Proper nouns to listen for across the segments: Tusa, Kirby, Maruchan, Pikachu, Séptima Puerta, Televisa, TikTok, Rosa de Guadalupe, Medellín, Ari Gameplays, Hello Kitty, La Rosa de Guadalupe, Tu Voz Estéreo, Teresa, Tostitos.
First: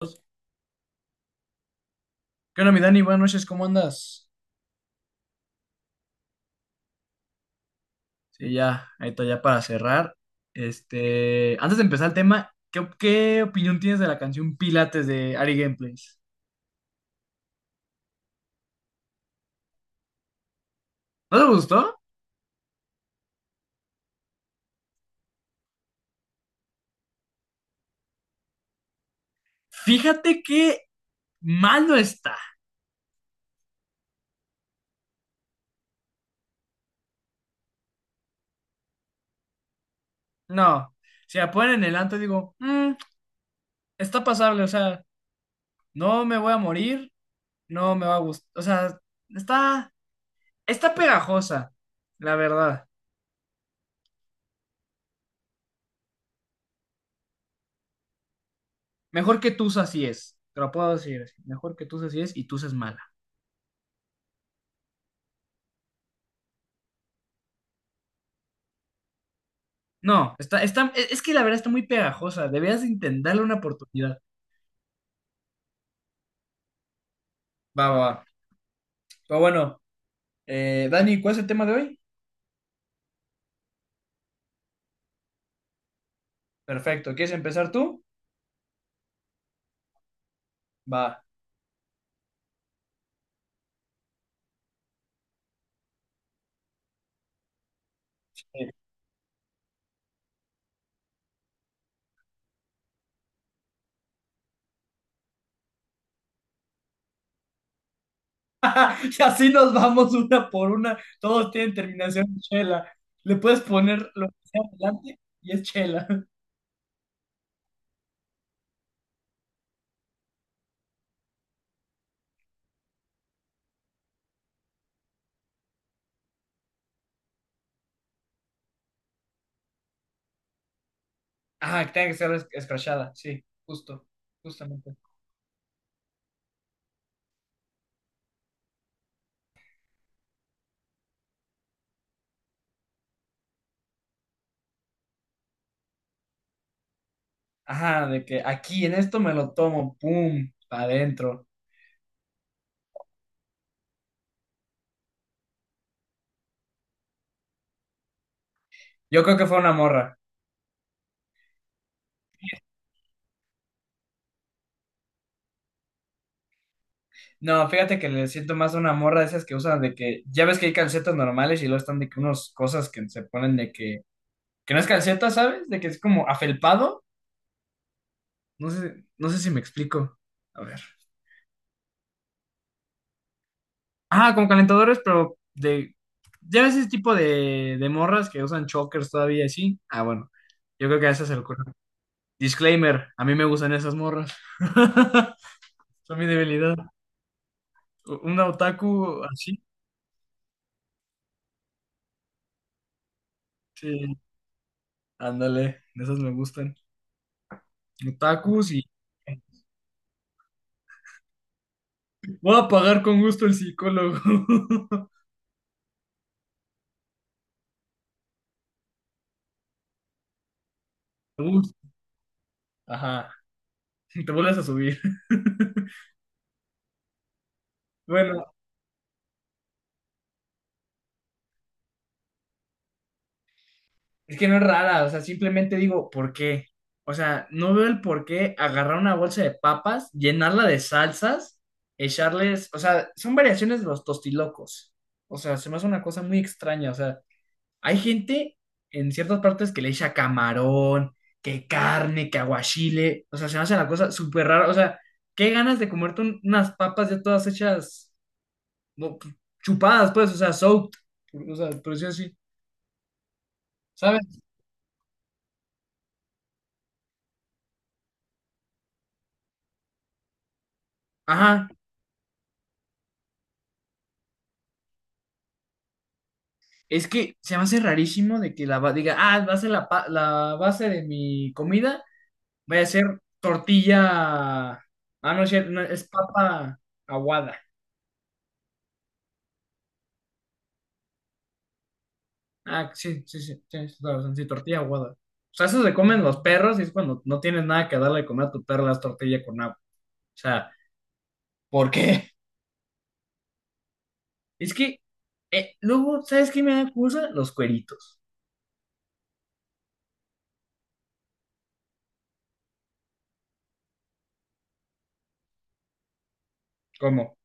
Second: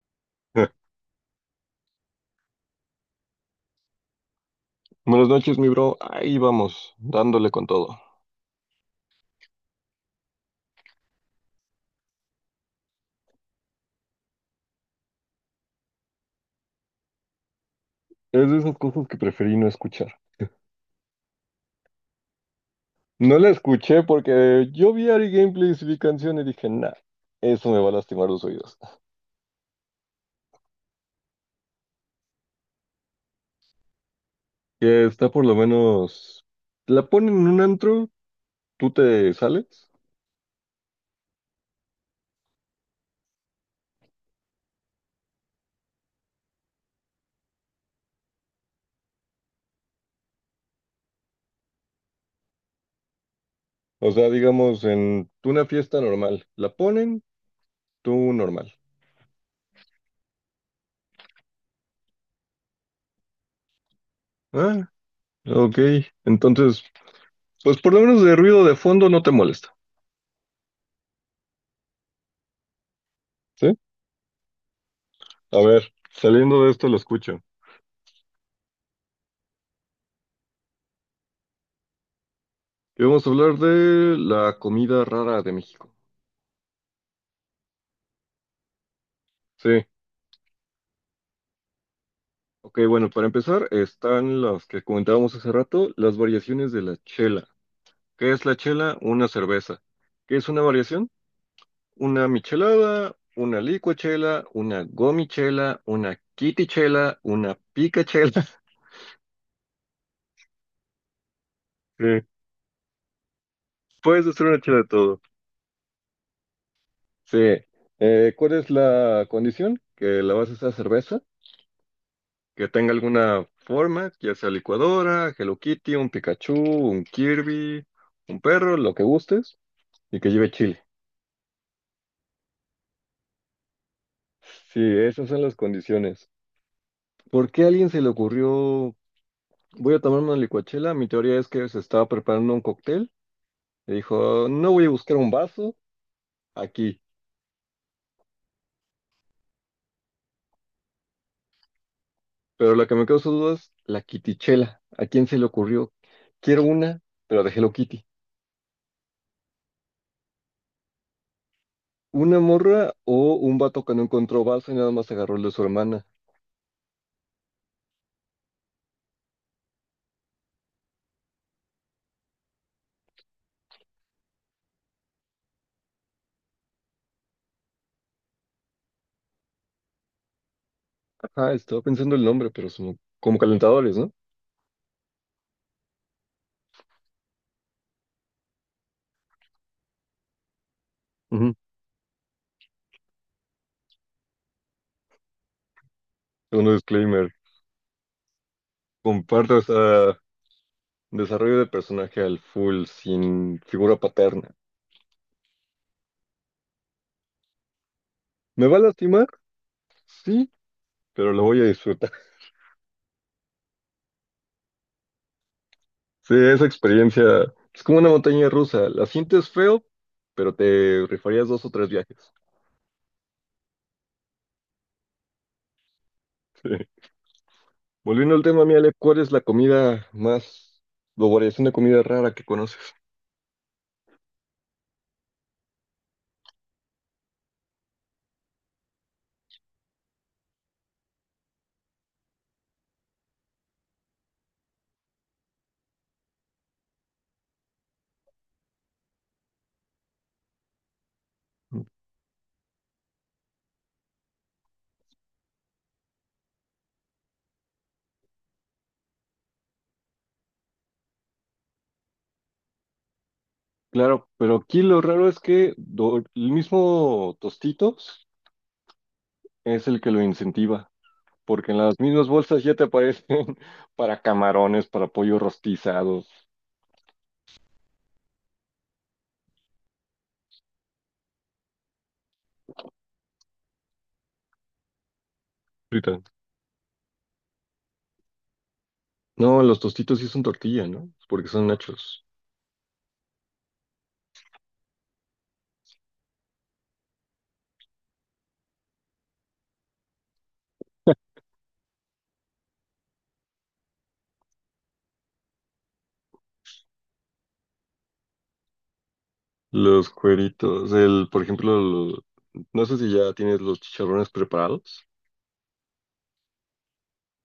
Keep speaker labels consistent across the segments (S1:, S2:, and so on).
S1: ¿Qué onda, mi Dani? Buenas noches, ¿cómo andas?
S2: Buenas noches, mi bro. Ahí vamos, dándole con todo.
S1: Sí, ya, ahí está, ya para cerrar. Este, antes de empezar el tema, ¿qué opinión tienes de la canción Pilates de Ari Gameplays?
S2: Es de esas cosas que preferí no escuchar.
S1: ¿No te gustó?
S2: No la escuché porque yo vi Ari Gameplays y vi canción y dije, nah, eso me va a lastimar los oídos.
S1: Fíjate que mal no está.
S2: Que está por lo menos. La ponen en un antro, tú te sales.
S1: No, si la ponen en el anto, digo, "Mm, está pasable, o sea, no me voy a morir, no me va a gustar, o sea, está, está pegajosa, la verdad."
S2: O sea, digamos, en una fiesta normal. La ponen, tú normal.
S1: Mejor que Tusa así es, te lo puedo decir, así, mejor que Tusa así es y Tusa es mala.
S2: Ah, ok. Entonces, pues por lo menos de ruido de fondo no te molesta.
S1: No, es que la verdad está muy pegajosa. Deberías de intentarle una
S2: ¿Sí?
S1: oportunidad.
S2: A ver, saliendo de esto lo escucho.
S1: Va, va, va. Pero bueno, Dani, ¿cuál es el tema de hoy?
S2: Y vamos a hablar de la comida rara de México.
S1: Perfecto, ¿quieres empezar tú?
S2: Sí.
S1: Va.
S2: Ok, bueno, para empezar están las que comentábamos hace rato, las variaciones de la chela. ¿Qué
S1: Sí.
S2: es la chela? Una cerveza. ¿Qué es una variación? Una michelada, una licuachela, una gomichela, una kitichela, una picachela.
S1: Y así nos vamos una por una. Todos tienen
S2: Sí.
S1: terminación en chela. Le puedes poner
S2: Puedes
S1: lo que
S2: hacer una
S1: sea
S2: chela de
S1: adelante
S2: todo.
S1: y es chela.
S2: Sí. ¿Cuál es la condición? Que la base sea cerveza que tenga alguna forma, ya sea licuadora, Hello Kitty, un Pikachu, un Kirby, un perro, lo que gustes, y que lleve chile.
S1: Ah, que tenga que ser escrachada. Sí, justo,
S2: Sí,
S1: justamente.
S2: esas son las condiciones. ¿Por qué a alguien se le ocurrió, voy a tomar una licuachela? Mi teoría es que se estaba preparando un cóctel y dijo, no voy a buscar un vaso aquí,
S1: Ajá, de que aquí en esto me lo tomo, pum, para adentro.
S2: pero lo que me causa dudas es la Kitichela. ¿A quién se le ocurrió? Quiero una, pero de Hello Kitty.
S1: Yo creo que fue una morra.
S2: ¿Una morra o un vato que no encontró vaso y nada más agarró el de su hermana?
S1: No, fíjate que le siento más a una morra de esas que usan de que, ya ves que hay calcetas normales y luego están de que unas cosas que se ponen de que no es calceta, ¿sabes? De que es como afelpado. No sé, no sé si me explico. A ver.
S2: Ah, estaba pensando el nombre, pero son como calentadores, ¿no?
S1: Ah, como calentadores, pero de, ya ves ese tipo de morras que usan chokers todavía así. Ah, bueno, yo creo que a esas se le
S2: Ujú.
S1: ocurre. Disclaimer, a mí me gustan esas morras. Son mi
S2: Segundo
S1: debilidad.
S2: disclaimer,
S1: Un otaku así.
S2: comparto esa desarrollo de personaje al full sin figura
S1: Sí,
S2: paterna.
S1: ándale, de esas me gustan.
S2: ¿Me
S1: Otakus
S2: va a
S1: y...
S2: lastimar? Sí, pero lo voy a disfrutar.
S1: Voy a pagar con gusto el psicólogo.
S2: Sí, esa experiencia es como una montaña rusa. La sientes feo, pero te rifarías dos o
S1: Uf,
S2: tres viajes.
S1: ajá, te vuelves a subir.
S2: Sí. Volviendo al
S1: Bueno,
S2: tema, mi Ale, ¿cuál es la comida más, o variación de comida rara que conoces?
S1: es que no es rara, o sea, simplemente digo, ¿por qué? O sea, no veo el por qué agarrar una bolsa de papas, llenarla de salsas, echarles, o sea, son variaciones de los tostilocos. O sea, se me hace una cosa muy extraña, o sea, hay gente en ciertas partes que le echa camarón, que carne, que aguachile, o sea, se me hace la cosa súper rara, o sea, qué ganas de comerte unas papas ya todas hechas como chupadas, pues, o sea, soaked, o sea, por decirlo así,
S2: Claro,
S1: ¿sabes?
S2: pero aquí lo raro es que el mismo tostito es el que lo incentiva,
S1: Ajá,
S2: porque en las mismas bolsas ya te aparecen para camarones, para pollo rostizado.
S1: es que se me hace rarísimo de que diga, ah, va a ser la base de mi comida, vaya a ser tortilla, ah, no, es cierto, no, es
S2: Frita.
S1: papa aguada.
S2: No, los tostitos sí son tortilla, ¿no? Porque son nachos.
S1: Ah, sí, sí, sí, tienes toda la razón, sí, tortilla aguada. O sea, eso se comen los perros y es cuando no tienes nada que darle de comer a tu perro las tortillas con agua. O sea, ¿por qué? Es que, luego, ¿sabes qué me da cosa? Los cueritos.
S2: Los cueritos, el, por ejemplo, no sé si ya tienes los chicharrones preparados.
S1: ¿Cómo?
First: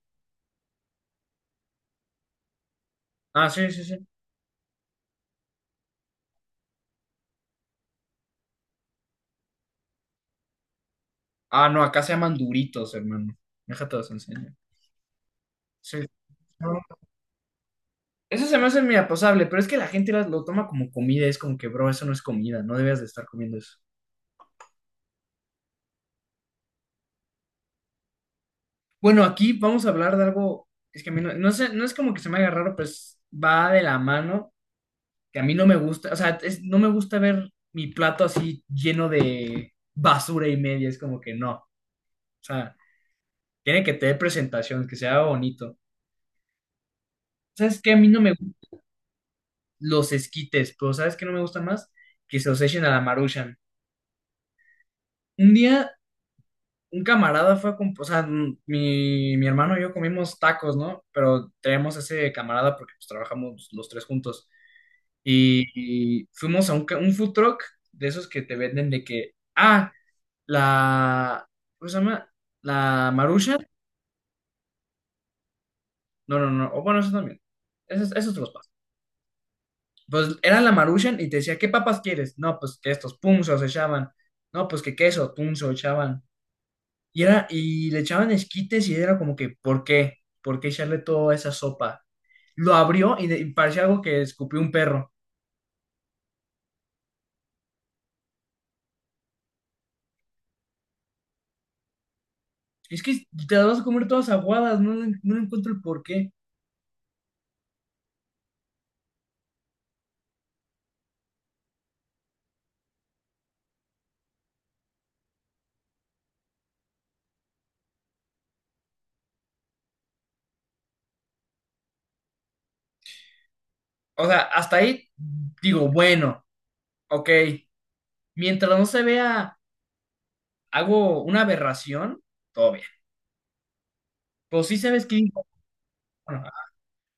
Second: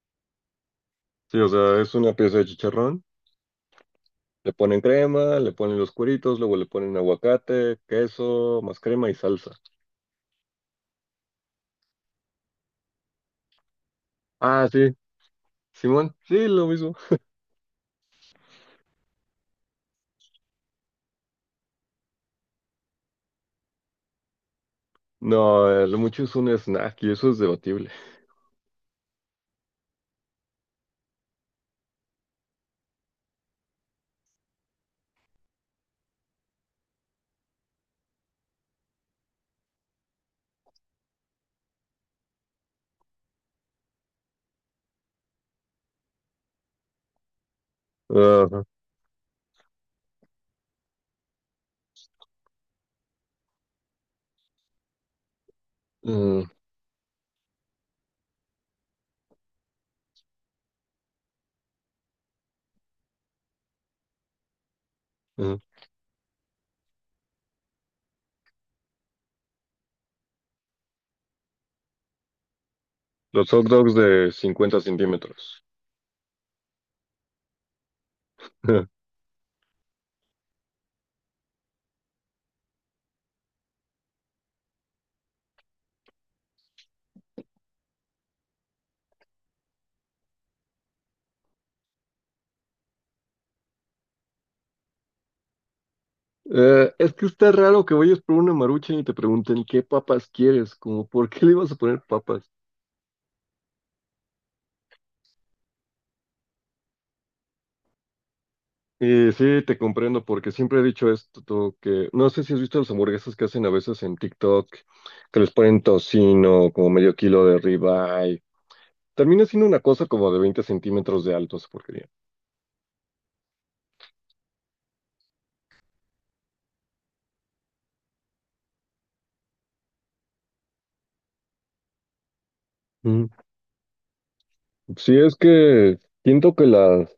S2: Sí, o sea, es una pieza de chicharrón,
S1: Ah, sí, sí, sí.
S2: le ponen crema, le ponen los cueritos, luego le ponen aguacate, queso, más crema y salsa.
S1: Ah, no, acá se llaman duritos, hermano. Déjate los enseño.
S2: Ah, sí,
S1: Sí.
S2: Simón, sí, lo
S1: No,
S2: mismo.
S1: eso se me hace muy aposable, pero es que la gente lo toma como comida. Es como que, bro, eso no es comida, no debías de estar comiendo eso.
S2: No, lo mucho es un snack y eso es debatible.
S1: Bueno, aquí vamos a hablar de algo. Es que a mí no, no sé, no es como que se me haga raro, pues va de la mano, que a mí no me gusta. O sea, no me gusta ver mi plato así lleno de basura y media. Es como que no. O sea, tiene que tener presentación, que sea bonito. ¿Sabes qué? A mí no me
S2: Ajá.
S1: los esquites, pero ¿sabes qué no me gusta más? Que se los echen a la Maruchan. Un día,
S2: Mm.
S1: un camarada fue a o sea, mi hermano y yo comimos tacos, ¿no? Pero tenemos ese camarada porque pues, trabajamos los tres juntos.
S2: Ujú.
S1: Y fuimos a un food truck de esos que te venden de que, ah, la, ¿cómo se llama? La
S2: Los
S1: Maruchan.
S2: hot dogs de 50 cm.
S1: No, no, no, o bueno, eso también. Esos, esos te los paso. Pues era la Maruchan y te decía, ¿qué papas quieres? No, pues que estos punzos echaban. No, pues que queso, punzo echaban. Y y le echaban esquites y era como que, ¿por qué? ¿Por qué echarle toda esa sopa? Lo abrió y parecía algo que escupió un perro.
S2: Es que está raro que vayas por una marucha y te pregunten qué papas quieres, como por qué le ibas a poner papas.
S1: Es que te las vas a comer todas aguadas, no, no le encuentro el por qué.
S2: Y sí, te comprendo, porque siempre he dicho esto, tú, que no sé si has visto las hamburguesas que hacen a veces en TikTok, que les ponen tocino, como medio kilo de ribeye. Termina siendo una cosa como de 20 cm de alto esa porquería.
S1: O sea, hasta ahí digo, bueno, ok. Mientras no se vea, hago una aberración, todo bien.
S2: Ujú.
S1: Pues sí sabes
S2: Sí,
S1: que...
S2: es que
S1: bueno,
S2: siento que las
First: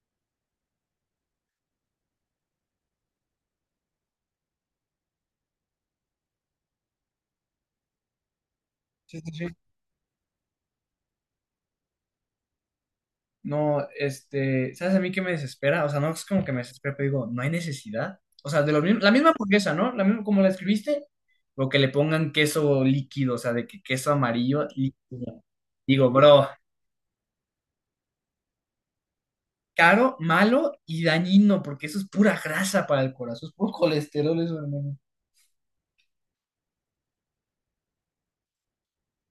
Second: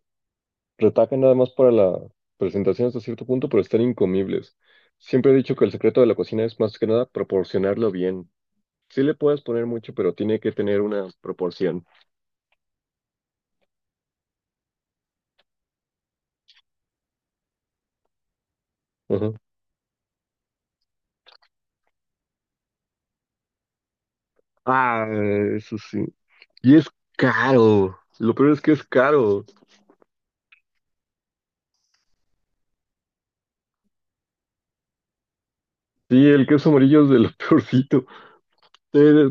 S2: retacan nada más para la presentación hasta cierto punto, pero están incomibles. Siempre he dicho que el secreto de la cocina es más que nada proporcionarlo bien. Sí le
S1: sí, sí,
S2: puedes
S1: sí.
S2: poner mucho, pero tiene que tener una proporción.
S1: No, este, ¿sabes a mí qué me desespera? O sea, no es como que me desespera, pero digo, no hay necesidad. O sea, de lo mismo, la misma
S2: Ajá.
S1: hamburguesa, ¿no? La misma, como la escribiste, lo que le pongan queso líquido, o sea, de que queso amarillo
S2: Ah,
S1: líquido.
S2: eso sí.
S1: Digo, bro,
S2: Y es caro. Lo peor es que es caro.
S1: caro, malo y dañino, porque eso es pura grasa para el corazón, es puro colesterol eso, hermano.
S2: Sí, el queso amarillo es de lo peorcito. Eh,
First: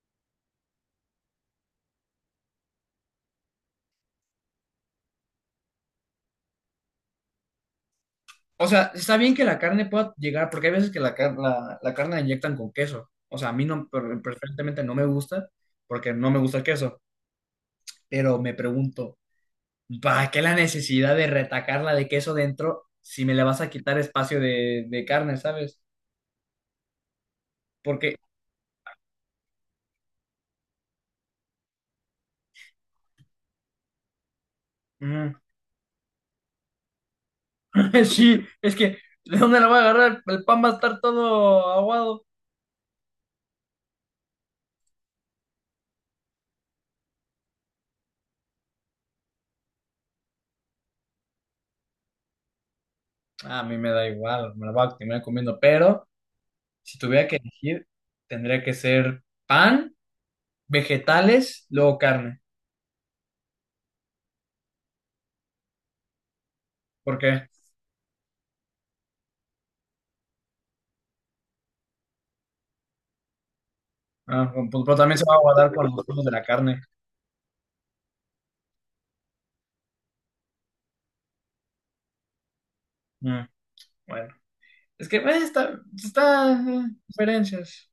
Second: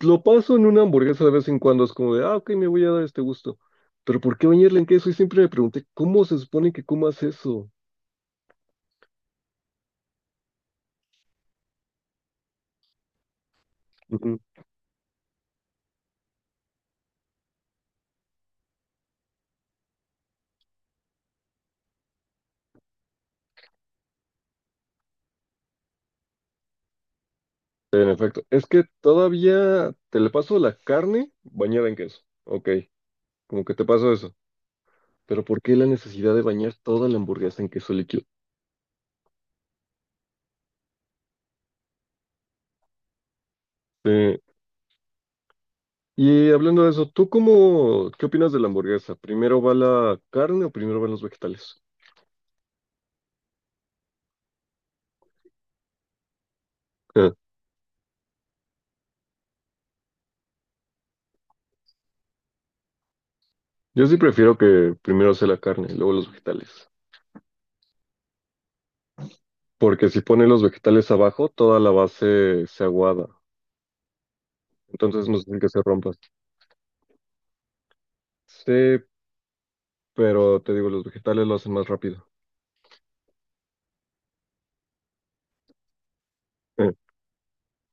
S2: lo paso en una hamburguesa de vez en cuando. Es como de, ah, ok, me voy a dar este gusto. Pero ¿por qué bañarle en queso? Y siempre me pregunté, ¿cómo se supone que comas eso?
S1: O sea, está bien que la carne pueda llegar, porque hay veces que la carne la inyectan con queso. O sea, a mí no, preferentemente no me gusta, porque no me gusta el queso. Pero me pregunto. ¿Para qué la necesidad de retacarla de queso dentro si me le vas a quitar espacio de, carne? ¿Sabes?
S2: En
S1: Porque,
S2: efecto, es que todavía te le paso la carne bañada en queso. Ok, como que te paso eso.
S1: mm,
S2: Pero ¿por qué la necesidad de bañar toda la hamburguesa en queso líquido?
S1: sí, es que, ¿de dónde la voy a agarrar? El pan va a estar todo aguado.
S2: Eh, y hablando de eso, ¿tú cómo, qué opinas de la hamburguesa? ¿Primero va la carne o primero van los vegetales?
S1: A mí me da igual, me la voy a terminar comiendo, pero si tuviera
S2: Ah,
S1: que elegir, tendría que ser pan, vegetales, luego carne.
S2: yo sí prefiero que primero sea la carne, luego los vegetales.
S1: ¿Por qué?
S2: Porque si pones los vegetales abajo, toda la base se aguada.
S1: Ah, pues, pero también se
S2: Entonces
S1: va a
S2: no sé si que
S1: aguadar
S2: se
S1: con los
S2: rompa.
S1: frutos de la carne.
S2: Sí, pero te digo, los vegetales lo hacen más rápido.
S1: Mm, bueno, es que
S2: Eh,
S1: diferencias.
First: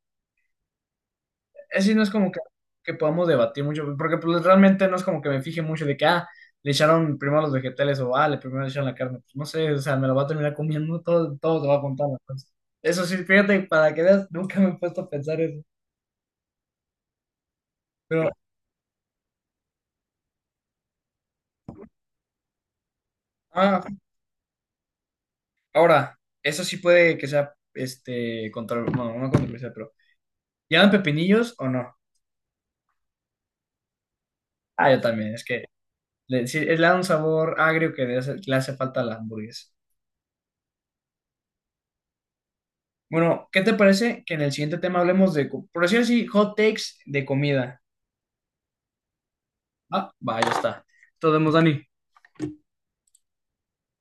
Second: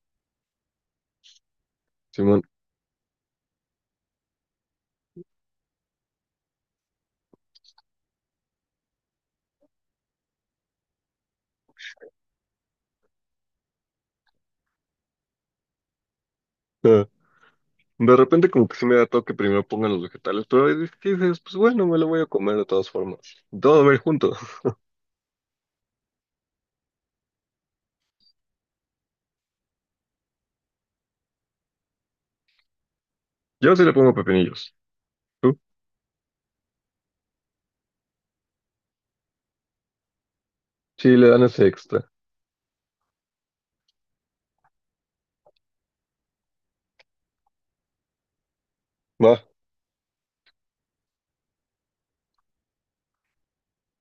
S1: Así no es como que,
S2: Simón.
S1: que podamos debatir mucho, porque pues, realmente no es como que me fije mucho de que, ah, le echaron primero los vegetales o, ah, le primero le echaron la carne. Pues, no sé, o sea, me lo va a terminar comiendo, todo, todo te va a contar. Entonces. Eso sí, fíjate, para que veas, nunca me he puesto a pensar eso.
S2: Ah, de
S1: Pero,
S2: repente como que sí me da toque primero pongan los vegetales, pero hay veces que dices, pues bueno, me lo voy a comer de todas formas.
S1: ah,
S2: Todo va a ir junto.
S1: ahora, eso sí puede que sea, este, bueno, no controversial, pero, ¿llaman pepinillos o no?
S2: Yo sí le pongo pepinillos.
S1: Ah, yo también, es
S2: ¿Tú?
S1: que sí, le da un sabor agrio que le hace falta a la hamburguesa.
S2: Sí, le dan ese extra.
S1: Bueno, ¿qué te parece que en el siguiente tema hablemos de, por decir así, hot takes de comida?
S2: Va.
S1: Ah, va, ya está. Nos vemos, Dani.